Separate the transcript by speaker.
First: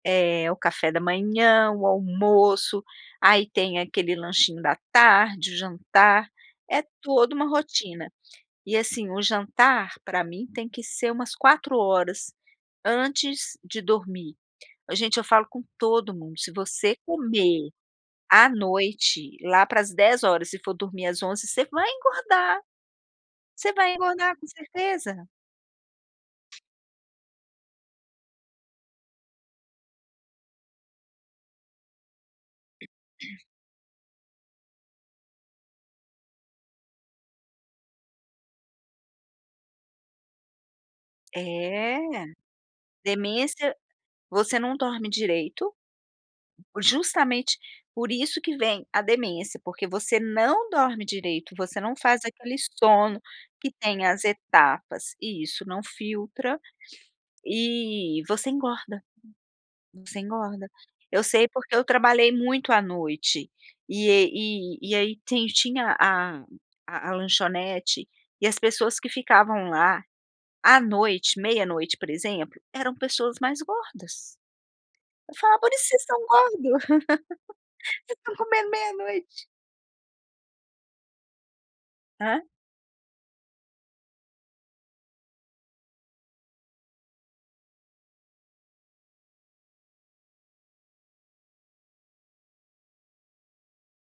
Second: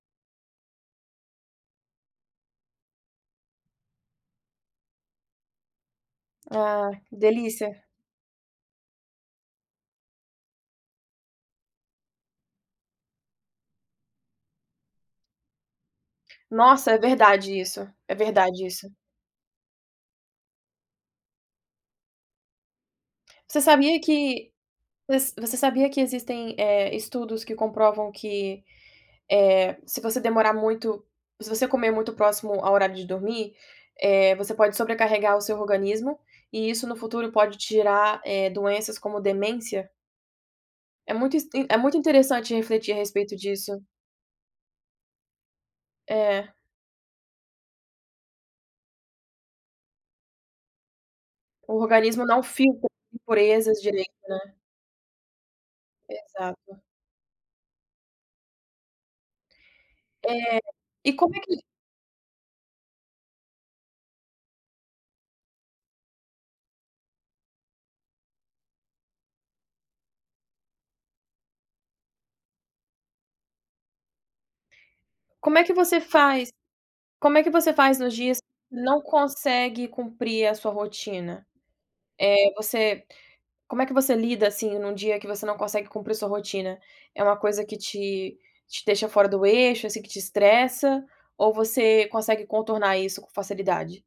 Speaker 1: É, o café da manhã, o almoço, aí tem aquele lanchinho da tarde, o jantar, é
Speaker 2: Ah, que
Speaker 1: toda uma
Speaker 2: delícia.
Speaker 1: rotina. E assim, o jantar pra mim tem que ser umas 4 hora, antes de dormir. Ô gente, eu falo com todo mundo, se
Speaker 2: Nossa,
Speaker 1: você
Speaker 2: é verdade
Speaker 1: comer
Speaker 2: isso, é
Speaker 1: à
Speaker 2: verdade isso.
Speaker 1: noite lá pras 22h e for dormir às 23h você vai engordar.
Speaker 2: Você
Speaker 1: Você vai
Speaker 2: sabia
Speaker 1: engordar, com
Speaker 2: que vo
Speaker 1: certeza.
Speaker 2: você sabia que existem, eh, estudos que comprovam que, eh, se você demorar muito se você comer muito próximo ao horário de dormir, eh, você pode sobrecarregar o seu organismo e isso no futuro pode te gerar, eh, doenças como demência? É muito inst é
Speaker 1: É!
Speaker 2: muito interessante refletir a respeito
Speaker 1: Demência
Speaker 2: disso.
Speaker 1: você não dorme direito.
Speaker 2: É.
Speaker 1: Justamente, por isso que vem a demência. Porque você não dorme direito,
Speaker 2: O
Speaker 1: você não faz
Speaker 2: organismo não
Speaker 1: aquele
Speaker 2: filtra as
Speaker 1: sono que
Speaker 2: impurezas
Speaker 1: tem
Speaker 2: direito,
Speaker 1: as
Speaker 2: né?
Speaker 1: etapas e isso não filtra
Speaker 2: Exato.
Speaker 1: e você engorda, você
Speaker 2: É.
Speaker 1: engorda.
Speaker 2: E
Speaker 1: Eu
Speaker 2: como é
Speaker 1: sei
Speaker 2: que
Speaker 1: porque eu trabalhei muito à noite e e e e i aí tem tinha a a a lanchonete e as pessoas que ficavam lá à noite, meia-noite por exemplo, eram pessoas mais gordas. Eu
Speaker 2: Como
Speaker 1: falava:
Speaker 2: é
Speaker 1: "Por
Speaker 2: que
Speaker 1: isso
Speaker 2: você
Speaker 1: vocês estão
Speaker 2: faz
Speaker 1: gordo.
Speaker 2: como é que você faz nos
Speaker 1: Vocês estão
Speaker 2: dias
Speaker 1: comendo
Speaker 2: não
Speaker 1: meia-noite".
Speaker 2: consegue cumprir a sua rotina?
Speaker 1: Hã?
Speaker 2: Eh, você como é que você lida, assim, num dia que você não consegue cumprir sua rotina? É uma coisa que te te deixa fora do eixo, assim, que te estressa? Ou você consegue contornar isso com facilidade?